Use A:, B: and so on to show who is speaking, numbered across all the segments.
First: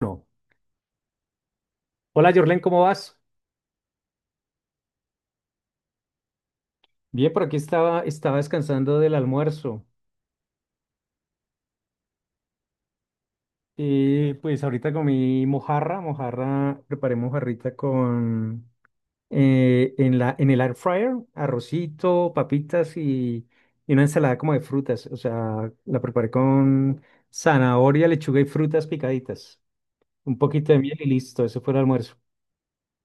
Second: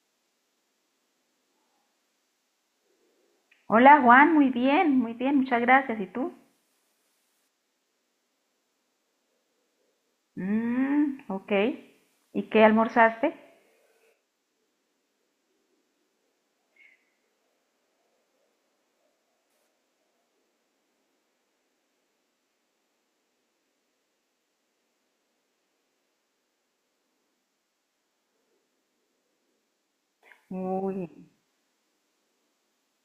A: Bueno, hola, Jorlen, ¿cómo vas?
B: Hola Juan, muy bien, muchas gracias. ¿Y tú?
A: Bien, por aquí estaba descansando del almuerzo.
B: Mmm, ok. ¿Y qué almorzaste?
A: Y pues ahorita comí mojarra, mojarra, preparé mojarrita con en el air fryer, arrocito, papitas y una ensalada como de frutas. O sea, la preparé con zanahoria, lechuga y frutas picaditas. Un poquito de
B: Uy,
A: miel y listo, eso fue el almuerzo.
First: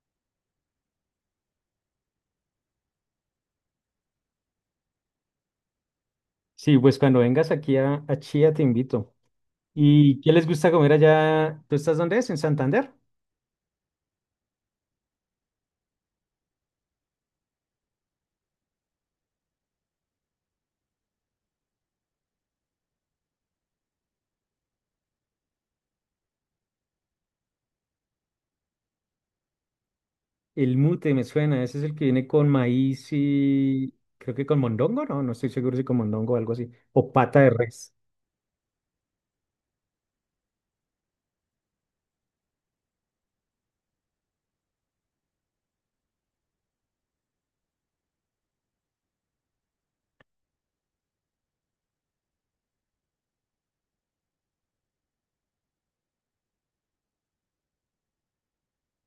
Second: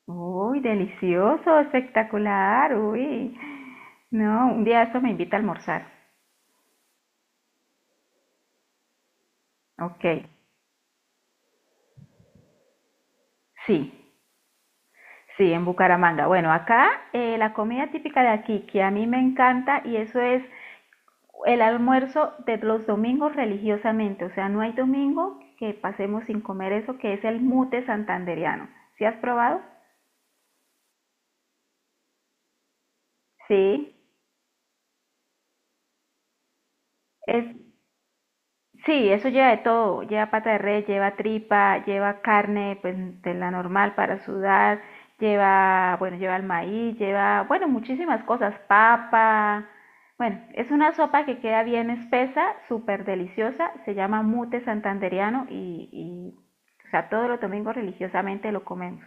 B: uy, delicioso, espectacular, uy. No, un día esto me invita a almorzar.
A: Sí, pues cuando vengas aquí a Chía te invito.
B: Ok,
A: ¿Y qué les gusta comer allá? ¿Tú estás dónde es? ¿En Santander?
B: sí, sí, en Bucaramanga. Bueno, acá la comida típica de aquí, que a mí me encanta, y eso es el almuerzo de los domingos religiosamente. O sea, no hay domingo que pasemos sin comer eso, que es el mute santandereano. ¿Sí has probado?
A: El mute me suena, ese es el que viene con maíz
B: Sí.
A: y creo que con mondongo, no, no estoy seguro si con mondongo o algo así, o pata
B: Es,
A: de res.
B: sí, eso lleva de todo, lleva pata de res, lleva tripa, lleva carne pues, de la normal para sudar, lleva, bueno, lleva el maíz, lleva, bueno, muchísimas cosas, papa. Bueno, es una sopa que queda bien espesa, súper deliciosa, se llama mute santandereano o sea, todos los domingos religiosamente lo comemos.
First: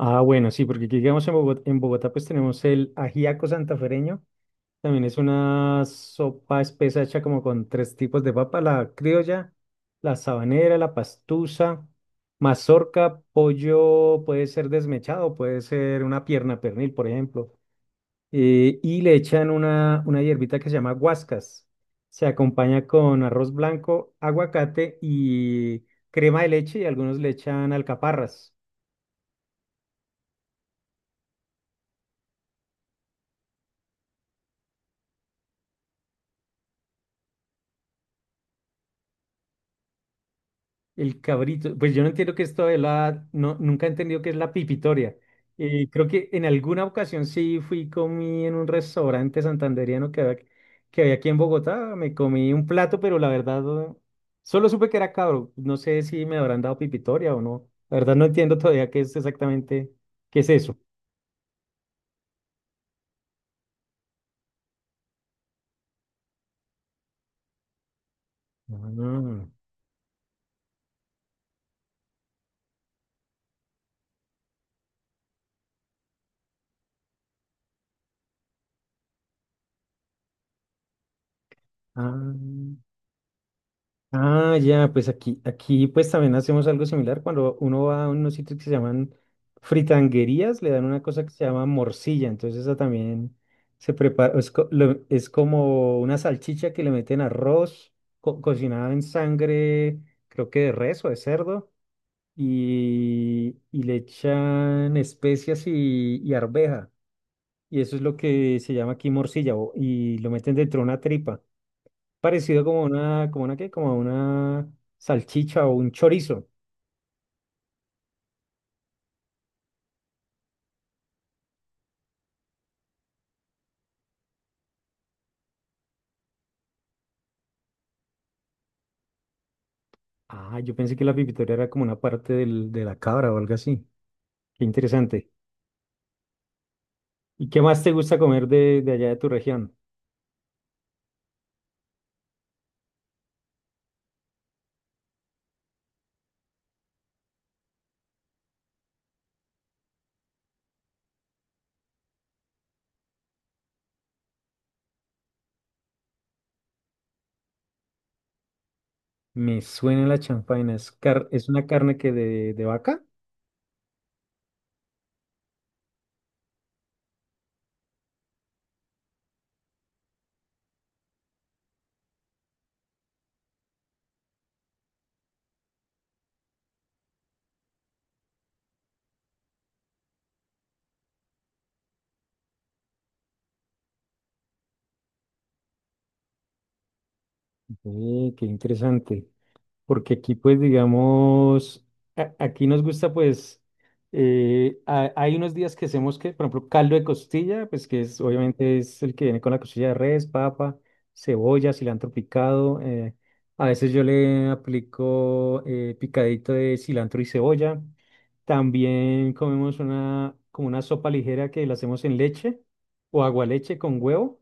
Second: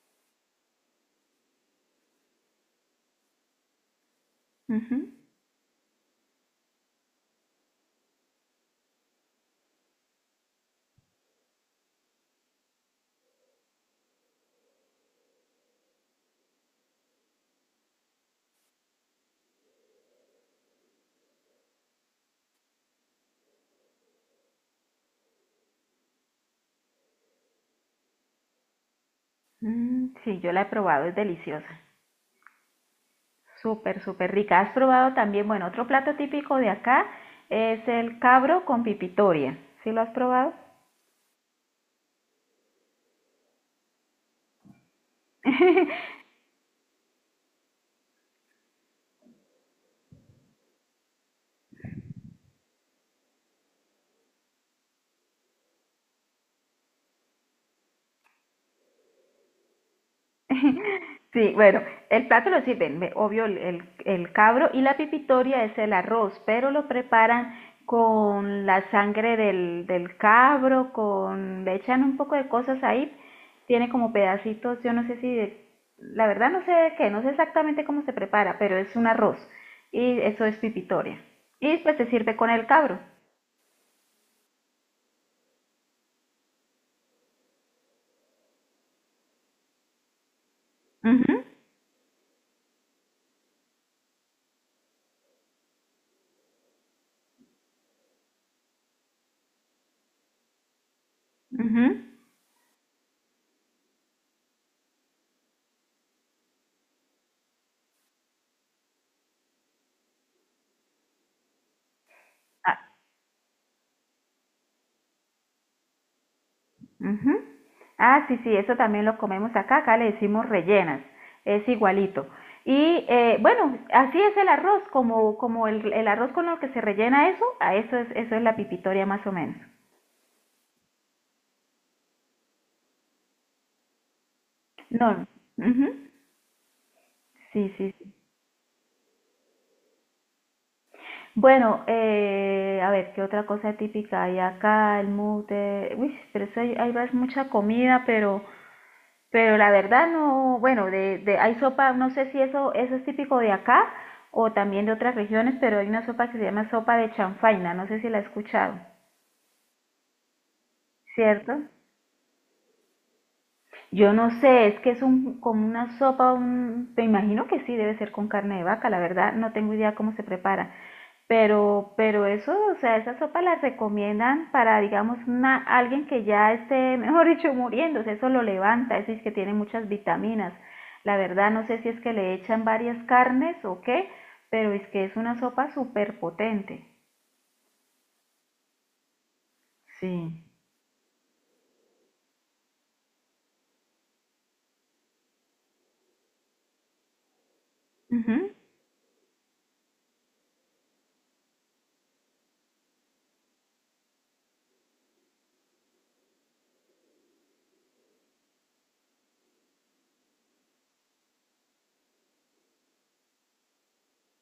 A: Ah, bueno, sí, porque aquí digamos en Bogotá pues tenemos el ajiaco santafereño,
B: Ujú.
A: también es una sopa espesa hecha como con tres tipos de papa, la criolla, la sabanera, la pastusa, mazorca, pollo, puede ser desmechado, puede ser una pierna pernil, por ejemplo. Y le echan una hierbita que se llama guascas. Se acompaña con arroz blanco, aguacate y crema de leche y algunos le echan alcaparras.
B: Mm, sí, yo la he probado, es deliciosa. Súper, súper rica. ¿Has probado también, bueno, otro plato típico de acá es el cabro con pipitoria? ¿Sí lo has probado?
A: El cabrito, pues yo no entiendo que esto de la, no, nunca he entendido qué es la pipitoria. Creo que en alguna ocasión sí fui, comí en un restaurante santandereano que había aquí en Bogotá, me comí un plato, pero la verdad eh, solo supe que era cabro. No sé si me habrán dado pipitoria o no. La verdad no entiendo todavía qué es exactamente, qué es eso.
B: Sí, bueno, el plato lo sirven, obvio, el cabro y la pipitoria es el arroz, pero lo preparan con la sangre
A: Ah,
B: del cabro, con, le echan un poco de cosas ahí, tiene como pedacitos, yo no sé si, la verdad no sé de qué, no sé exactamente cómo se prepara, pero es un arroz y eso es pipitoria. Y pues se
A: ah.
B: sirve con el cabro.
A: Ah, ya, pues aquí pues también hacemos algo similar. Cuando uno va a unos sitios que se llaman fritanguerías, le dan una cosa que
B: Ujú,
A: se llama morcilla. Entonces esa también se prepara, es como una salchicha que le meten arroz cocinada en sangre, creo que de res o de cerdo,
B: ujú.
A: y le echan especias y arveja. Y eso es lo que se llama aquí morcilla, y lo meten dentro de una tripa. Parecido
B: Ah,
A: como una salchicha o un chorizo.
B: ujú. Ah, sí, sí, eso también lo comemos acá, acá le decimos rellenas, es igualito. Y bueno, así es el arroz, como, como el arroz con lo que se rellena eso, a eso es la pipitoria más o menos.
A: Ah, yo pensé que la pipitoria era como una parte de la cabra o algo así. Qué
B: No,
A: interesante.
B: ujú,
A: ¿Y qué
B: sí,
A: más te
B: sí, sí.
A: gusta comer de allá de tu región?
B: Bueno, a ver, ¿qué otra cosa típica hay acá? El mute, uy, pero eso hay, mucha comida, pero la verdad no, bueno, hay sopa, no sé si eso, eso es típico de acá o también de otras regiones, pero hay una sopa que se llama sopa de chanfaina, no sé si la he escuchado,
A: Me suena la champaina. ¿Es
B: ¿cierto?
A: una carne que de vaca?
B: Yo no sé, es que es un, como una sopa, un, me imagino que sí, debe ser con carne de vaca, la verdad, no tengo idea cómo se prepara. Pero eso, o sea, esa sopa la recomiendan para, digamos, una, alguien que ya esté, mejor dicho, muriéndose, eso lo levanta, eso es que tiene muchas vitaminas. La verdad, no sé si es que le echan varias carnes o qué, pero es que es una sopa súper potente.
A: Qué interesante. Porque aquí
B: Sí.
A: pues digamos, aquí nos gusta pues, hay unos días que hacemos que, por ejemplo, caldo de costilla, pues que es
B: Ujú.
A: obviamente es el que viene con la costilla de res, papa, cebolla, cilantro picado, a veces yo le aplico picadito de cilantro y cebolla, también comemos como una sopa ligera que la hacemos en leche o agualeche con huevo.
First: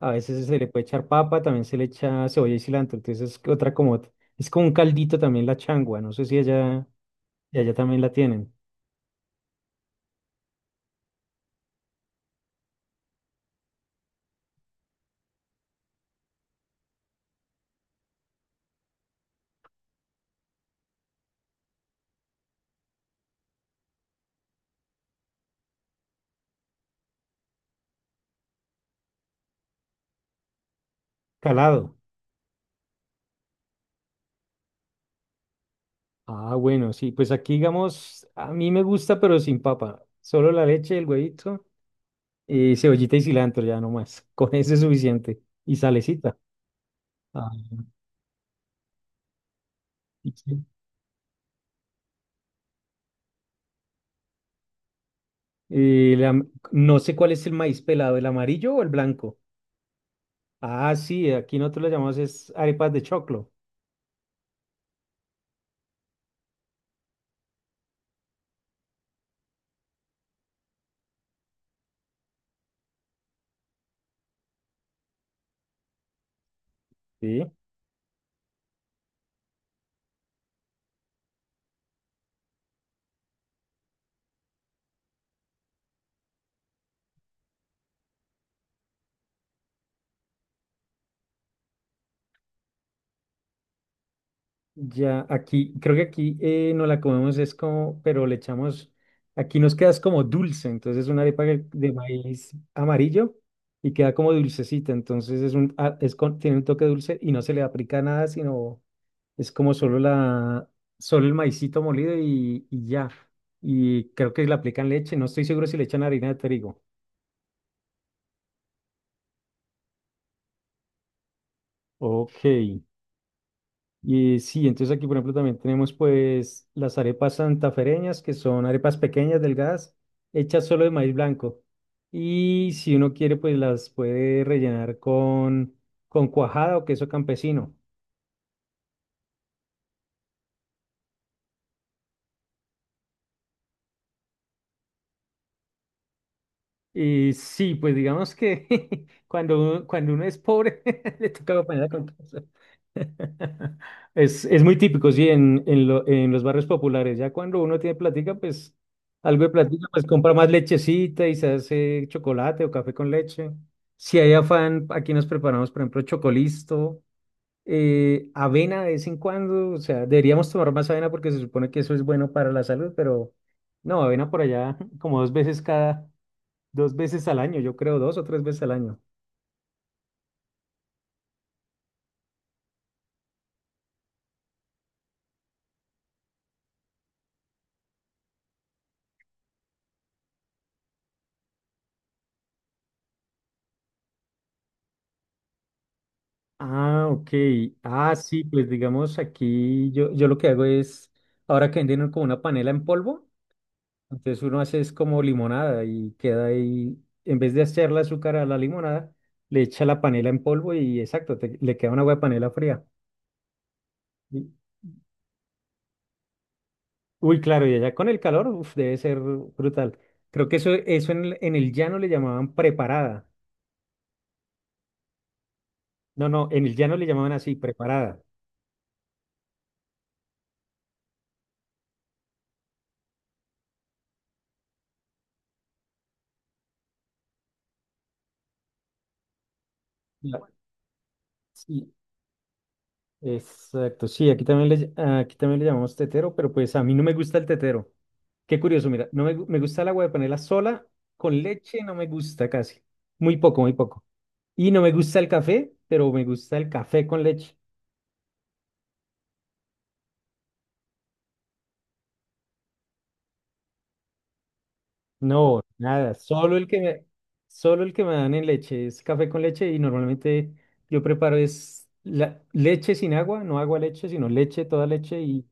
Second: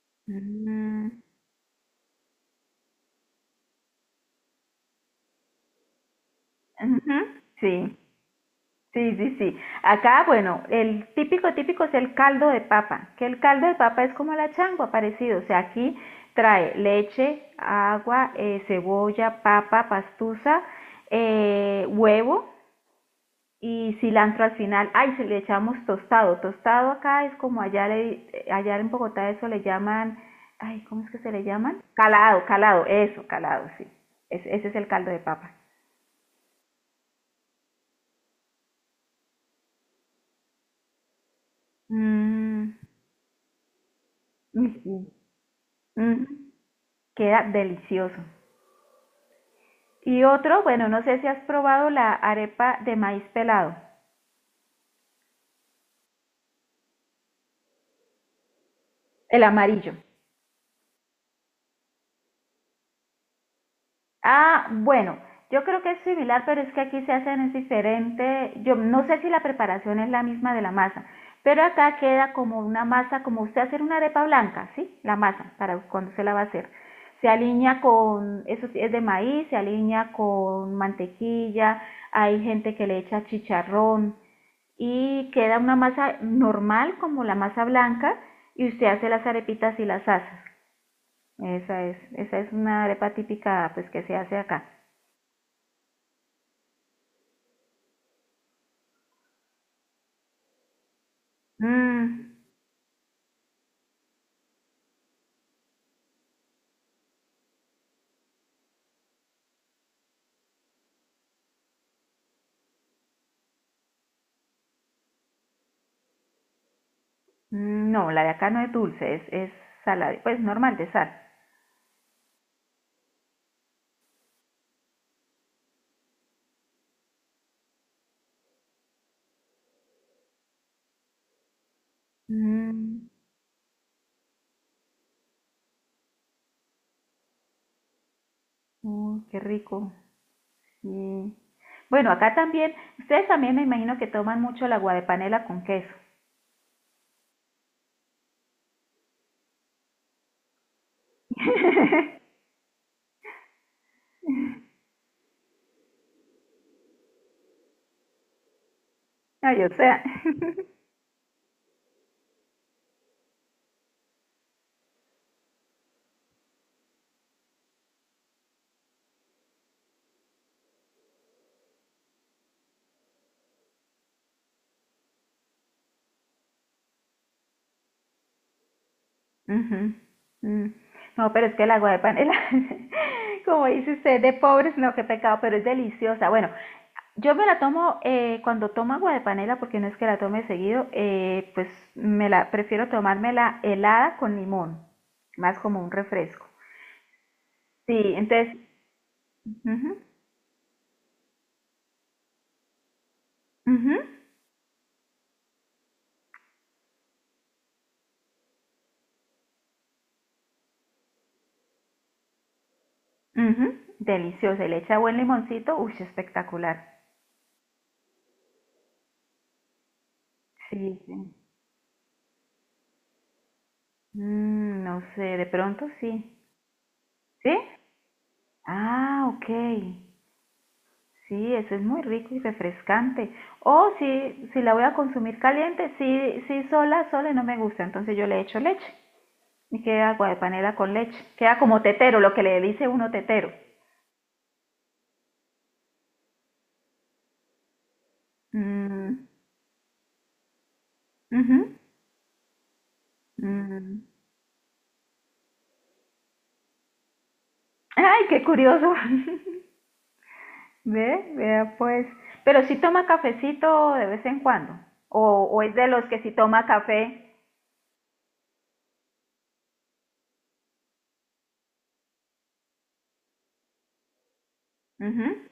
A: A veces se le puede echar
B: Mm,
A: papa, también se le echa cebolla y cilantro. Entonces es es como un caldito también la changua. No sé si allá,
B: ujú,
A: y allá
B: sí.
A: también la tienen.
B: Sí, sí, sí. Acá, bueno, el típico, típico es el caldo de papa, que el caldo de papa es como la changua, parecido. O sea, aquí trae leche, agua, cebolla, papa, pastusa, huevo y cilantro al final. Ay, se le echamos tostado. Tostado acá es como allá, le, allá en Bogotá eso le llaman, ay, ¿cómo es que se le llaman?
A: Calado.
B: Calado, calado, eso, calado, sí. Ese es el caldo de papa.
A: Ah, bueno, sí. Pues aquí, digamos, a mí me gusta, pero sin papa. Solo la leche, el huevito,
B: Mm,
A: y cebollita y cilantro, ya no más. Con eso es
B: ujú,
A: suficiente. Y
B: ujú.
A: salecita.
B: Queda
A: Ah,
B: delicioso. Y
A: y sí.
B: otro, bueno, no sé si has probado la arepa de maíz pelado,
A: Y la- no sé cuál es el maíz pelado, ¿el amarillo o el blanco?
B: el amarillo.
A: Ah, sí, aquí nosotros lo llamamos es arepas de choclo.
B: Ah, bueno, yo creo que es similar, pero es que aquí se hacen es diferente. Yo no sé si la preparación es la misma de la masa, pero acá queda como una masa, como usted hacer una arepa blanca, ¿sí? La masa, para cuando se la va a hacer. Se
A: Sí.
B: alinea con, eso sí, es de maíz, se alinea con mantequilla, hay gente que le echa chicharrón, y queda una masa normal como la masa blanca y usted hace las arepitas y las asa. Esa es una arepa típica pues que se hace acá.
A: Ya, aquí, creo que aquí no la comemos, es como, pero le echamos, aquí nos queda es como dulce, entonces es una arepa de
B: Mm,
A: maíz amarillo y queda como dulcecita, entonces es un, ah, es con- tiene un toque dulce y no se le aplica nada, sino es como solo el maicito molido y ya, y creo que le aplican leche, no estoy seguro si le echan harina de trigo.
B: mm, no, la de acá no es dulce, es salada, pues normal de sal.
A: Ok. Y sí, entonces aquí, por ejemplo, también tenemos pues las arepas santafereñas, que son arepas pequeñas, delgadas, hechas solo de maíz blanco. Y si
B: Mm,
A: uno quiere, pues las puede rellenar con cuajada o queso campesino.
B: uy, qué rico. Sí. Bueno, acá también, ustedes también me imagino que toman mucho el agua de panela con queso.
A: Y sí, pues digamos que cuando uno es pobre, le toca acompañar con queso. Es muy típico, sí, en los barrios populares. Ya cuando uno tiene plática, pues algo de
B: Ay, o
A: plática,
B: sea,
A: pues compra más lechecita y se hace chocolate o café con leche. Si hay afán, aquí nos preparamos, por ejemplo, chocolisto, avena de vez en cuando. O sea, deberíamos tomar más avena porque se supone que eso es bueno para la salud, pero no, avena por allá como dos veces al año, yo creo, dos o tres veces al año.
B: ujú, mm. No, pero es que el agua de panela, como dice usted, de pobres, no, qué pecado, pero es deliciosa. Bueno, yo me la tomo cuando tomo agua de panela, porque no es que la tome seguido, pues me la prefiero tomármela helada con limón, más como un refresco.
A: Ah, ok.
B: Sí,
A: Ah, sí,
B: entonces,
A: pues digamos aquí
B: ujú,
A: yo lo que hago es, ahora que venden como una panela en polvo,
B: ujú,
A: entonces uno hace es como limonada y queda ahí, en vez de echarle azúcar a la limonada, le echa la panela en polvo y exacto, le queda una agua de panela fría.
B: ujú,
A: Y-
B: deliciosa, y le echa buen limoncito, uy, espectacular.
A: Uy, claro, y allá con el calor, uf, debe ser brutal. Creo que eso,
B: Sí,
A: eso
B: sí.
A: en el llano le llamaban preparada.
B: Mm, no sé, de pronto
A: No,
B: sí.
A: no, en el llano le llamaban
B: ¿Sí?
A: así, preparada.
B: Ah, ok. Sí, eso es muy rico y refrescante. O si, si la voy a consumir caliente, sí, sí, sola, sola no me gusta, entonces yo le echo leche y queda agua de
A: La-
B: panela con leche. Queda como
A: sí,
B: tetero, lo que le dice uno tetero.
A: exacto, sí, aquí también le llamamos tetero, pero pues a mí no me gusta el tetero. Qué curioso, mira, no
B: Mm,
A: me, gu- me gusta el agua de panela sola, con
B: ujú,
A: leche no me gusta casi, muy poco, muy
B: mm.
A: poco. Y no me gusta el café, pero me gusta el café con leche.
B: Ay, qué curioso. Ve, vea pues. Pero sí toma cafecito de vez en cuando.
A: No,
B: O es de los
A: nada,
B: que sí
A: solo
B: toma
A: el que me,
B: café.
A: solo el que me dan en leche es café con leche y normalmente yo preparo es leche sin agua, no agua leche, sino leche, toda leche
B: Ujú.
A: y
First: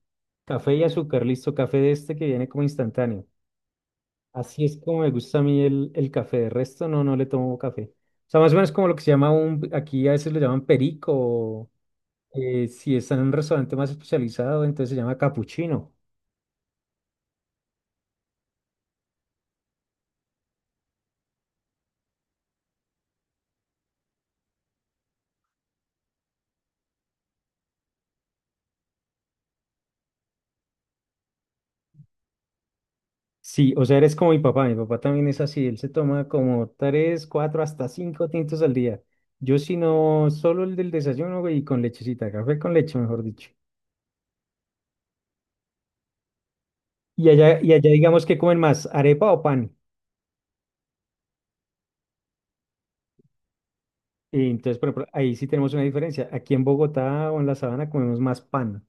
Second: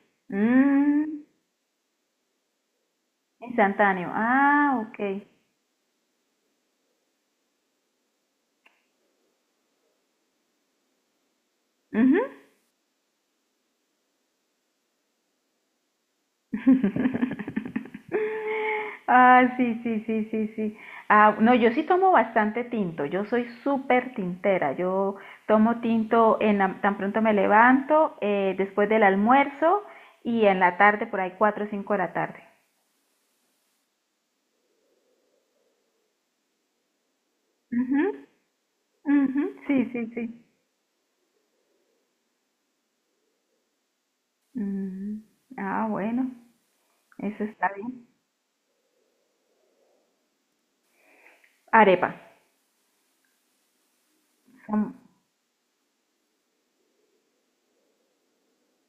A: café y azúcar,
B: Mm,
A: listo, café de este que viene como instantáneo.
B: instantáneo.
A: Así es
B: Ah,
A: como
B: ok.
A: me gusta a mí el café. De resto, no, no le tomo café. O sea, más o menos como lo que se llama aquí a veces lo llaman perico,
B: Ujú.
A: si está en un restaurante más especializado, entonces se llama capuchino.
B: Ah, sí, sí, sí, sí, sí. Ah, no, yo sí tomo bastante tinto. Yo soy súper tintera. Yo tomo tinto en tan pronto me levanto, después del almuerzo y en la tarde, por ahí cuatro o cinco de la tarde.
A: Sí, o sea, eres como mi papá también es así, él se toma como tres, cuatro, hasta
B: Ujú,
A: cinco tintos al día.
B: ujú,
A: Yo si
B: sí, sí, sí.
A: no, solo el del desayuno, güey, y con lechecita, café con leche, mejor dicho.
B: Mm, ah, bueno,
A: Y
B: eso
A: allá,
B: está
A: y allá
B: bien.
A: digamos que comen más, arepa o pan.
B: Arepa.
A: Y entonces, por
B: Son-
A: ejemplo, ahí sí tenemos una diferencia. Aquí en Bogotá o en la sabana comemos más pan.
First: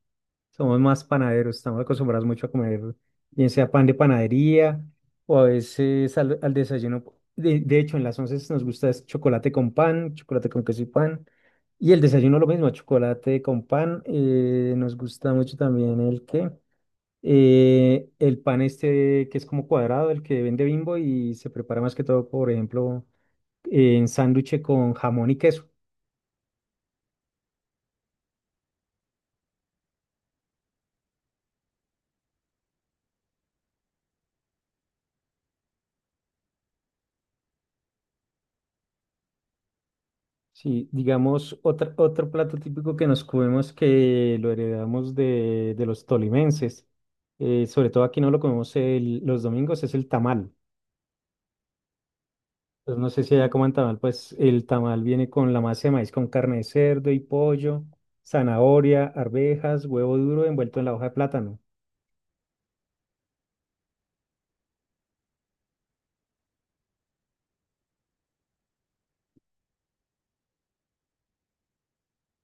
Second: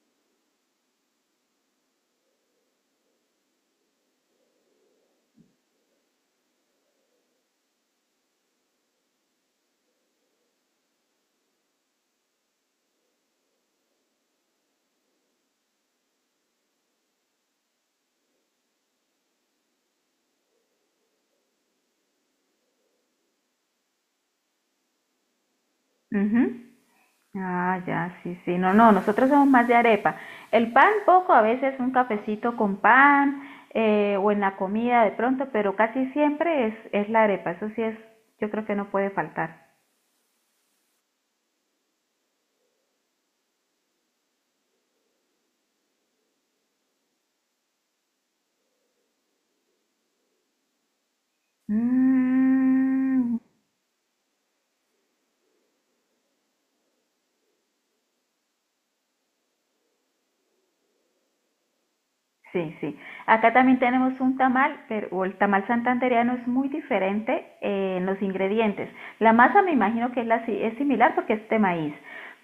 A: Somos más panaderos, estamos acostumbrados mucho a comer, bien sea pan de panadería o a veces al desayuno. De hecho, en las once nos gusta es chocolate con pan, chocolate con queso y pan. Y el desayuno lo mismo, chocolate con pan. Nos gusta mucho también el pan este que es como cuadrado, el que vende Bimbo y se prepara más que todo, por ejemplo, en sándwich con jamón y queso.
B: Ujú. Ah, ya, sí, sí. No, no, nosotros somos más de arepa. El pan poco, a veces un cafecito con pan o en la comida de pronto, pero casi siempre es la arepa. Eso sí es, yo creo que no puede faltar.
A: Sí, digamos, otro plato típico que nos comemos que lo heredamos de los tolimenses, sobre todo aquí no lo comemos los domingos, es el tamal. Pues no sé si
B: Mm,
A: allá coman tamal, pues el tamal viene con la masa de maíz con carne de cerdo y pollo, zanahoria, arvejas, huevo duro envuelto en la hoja de plátano.
B: sí, sí. Acá también tenemos un tamal, pero o el tamal santandereano es muy diferente en los ingredientes. La masa me imagino que es, la, es similar porque es de maíz,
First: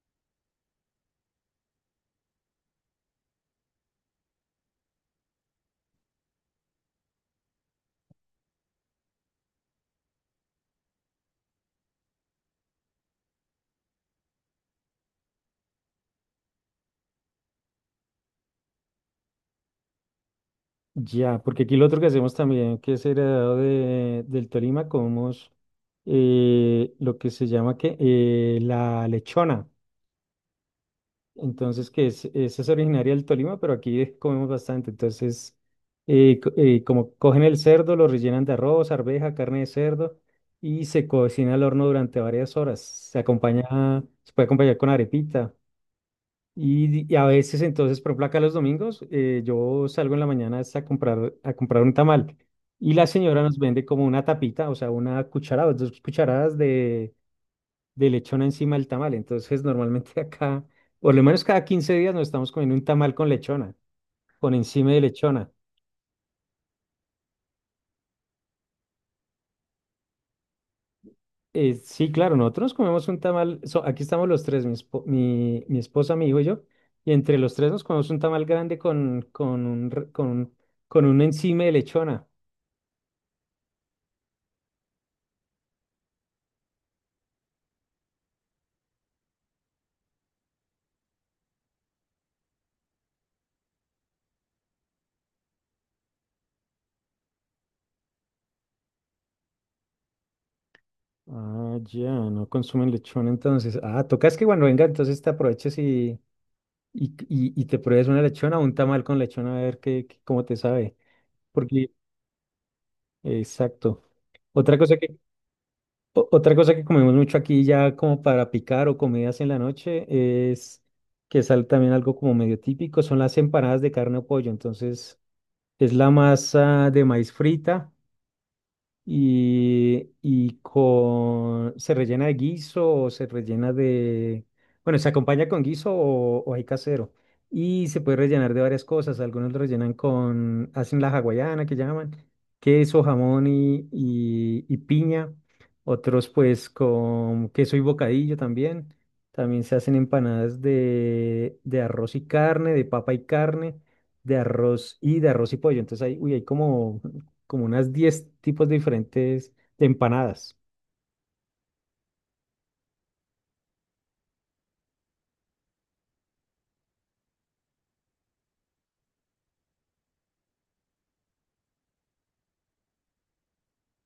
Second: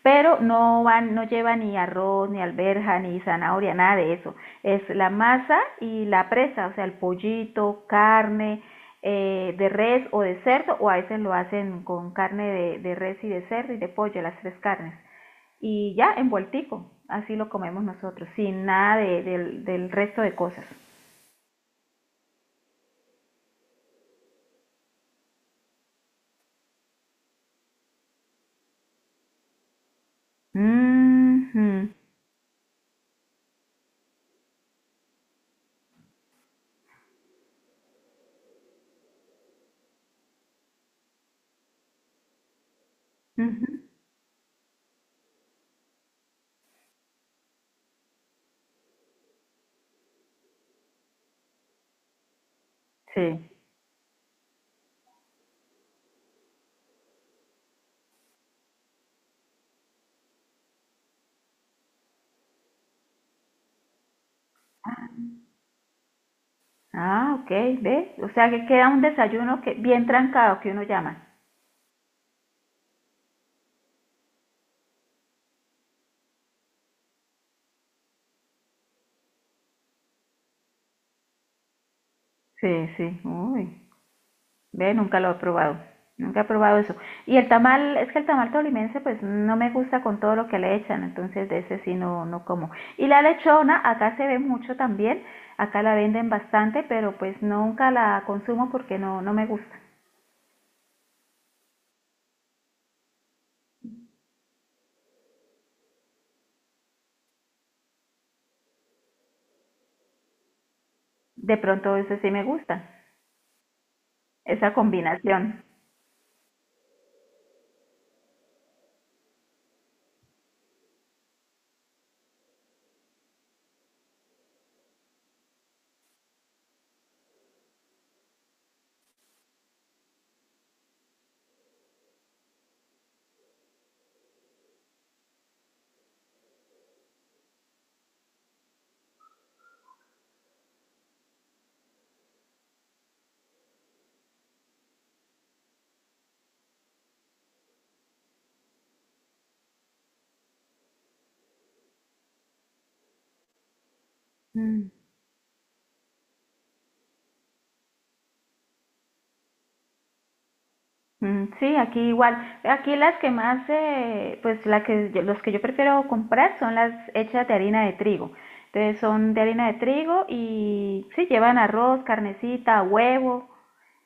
B: pero no van, no lleva ni arroz, ni alberja, ni zanahoria, nada de eso. Es la masa y la presa, o sea, el pollito, carne de res o de cerdo, o a veces lo hacen con carne de res y de cerdo y de pollo, las tres carnes y ya envueltico. Así lo comemos nosotros, sin nada de- del, del resto de cosas.
A: Ya, porque aquí lo otro que hacemos también, que es heredado del Tolima, comemos lo que se llama la lechona. Entonces,
B: Mhm,
A: esa es originaria del Tolima, pero aquí comemos bastante. Entonces, como cogen el cerdo, lo rellenan de arroz, arveja, carne de cerdo y se cocina al horno durante varias horas. Se acompaña,
B: mhm,
A: se puede acompañar con arepita. Y a veces, entonces, por ejemplo, acá los domingos, yo salgo en la mañana es a comprar, un tamal. Y la señora
B: sí.
A: nos vende como una tapita, o sea, una cucharada, dos cucharadas de lechona encima del tamal. Entonces, normalmente acá, por lo menos cada 15 días nos estamos comiendo un tamal con lechona, con encima de lechona.
B: Ah, ok, ve. O sea que queda un desayuno que bien trancado que uno llama.
A: Sí, claro, nosotros comemos un tamal, aquí estamos los tres, mi esposa, mi hijo y yo, y entre los tres nos comemos un tamal grande con un, re- con un encima de lechona.
B: Sí, sí. Uy, ve, nunca lo he probado. Nunca he probado eso. Y el tamal, es que el tamal tolimense pues no me gusta con todo lo que le echan, entonces de ese sí no, no como. Y la lechona, acá se ve mucho también, acá la venden bastante, pero pues nunca la consumo porque no, no me gusta.
A: Ah, ya, no consumen lechona entonces. Ah, tocas que cuando venga, entonces te aproveches y te pruebes una lechona o un tamal con lechona a ver cómo te sabe.
B: De
A: Porque
B: pronto eso sí me gusta,
A: Exacto.
B: esa
A: Otra cosa que,
B: combinación.
A: otra cosa que comemos mucho aquí ya como para picar o comidas en la noche es que es también algo como medio típico, son las empanadas de carne o pollo. Entonces es la masa de maíz frita y se rellena de guiso o se rellena bueno, se acompaña con guiso o hay casero. Y se puede rellenar de varias cosas. Algunos lo rellenan con, hacen la hawaiana que llaman, queso, jamón y piña. Otros pues con queso y bocadillo también. También se hacen empanadas de arroz y carne, de papa y carne, de
B: Mm.
A: arroz y de arroz y pollo. Entonces, uy, hay como unas 10 tipos diferentes de empanadas.
B: Mm, sí, aquí igual. Aquí las que más, pues la que, los que yo prefiero comprar son las hechas de harina de trigo. Entonces son de harina de trigo y sí, llevan arroz, carnecita, huevo,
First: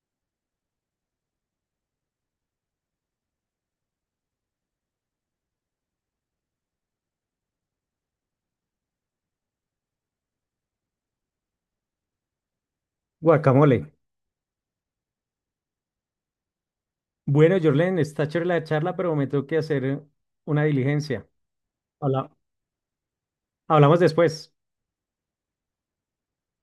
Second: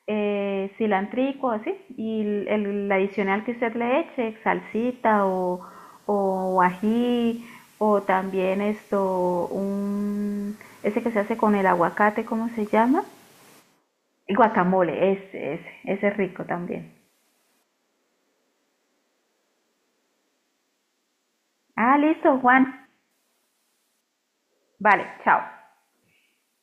B: cilantrico, así. Y el adicional que usted le eche, salsita o ají, o también esto, un, ese que se hace con el aguacate, ¿cómo se llama?
A: Guacamole.
B: El Guacamole, ese es rico también.
A: Bueno, Jorlen, está chévere la charla, pero me tengo que hacer una diligencia.
B: Ah,
A: Habla-
B: listo, Juan.
A: hablamos después.
B: Vale, chao.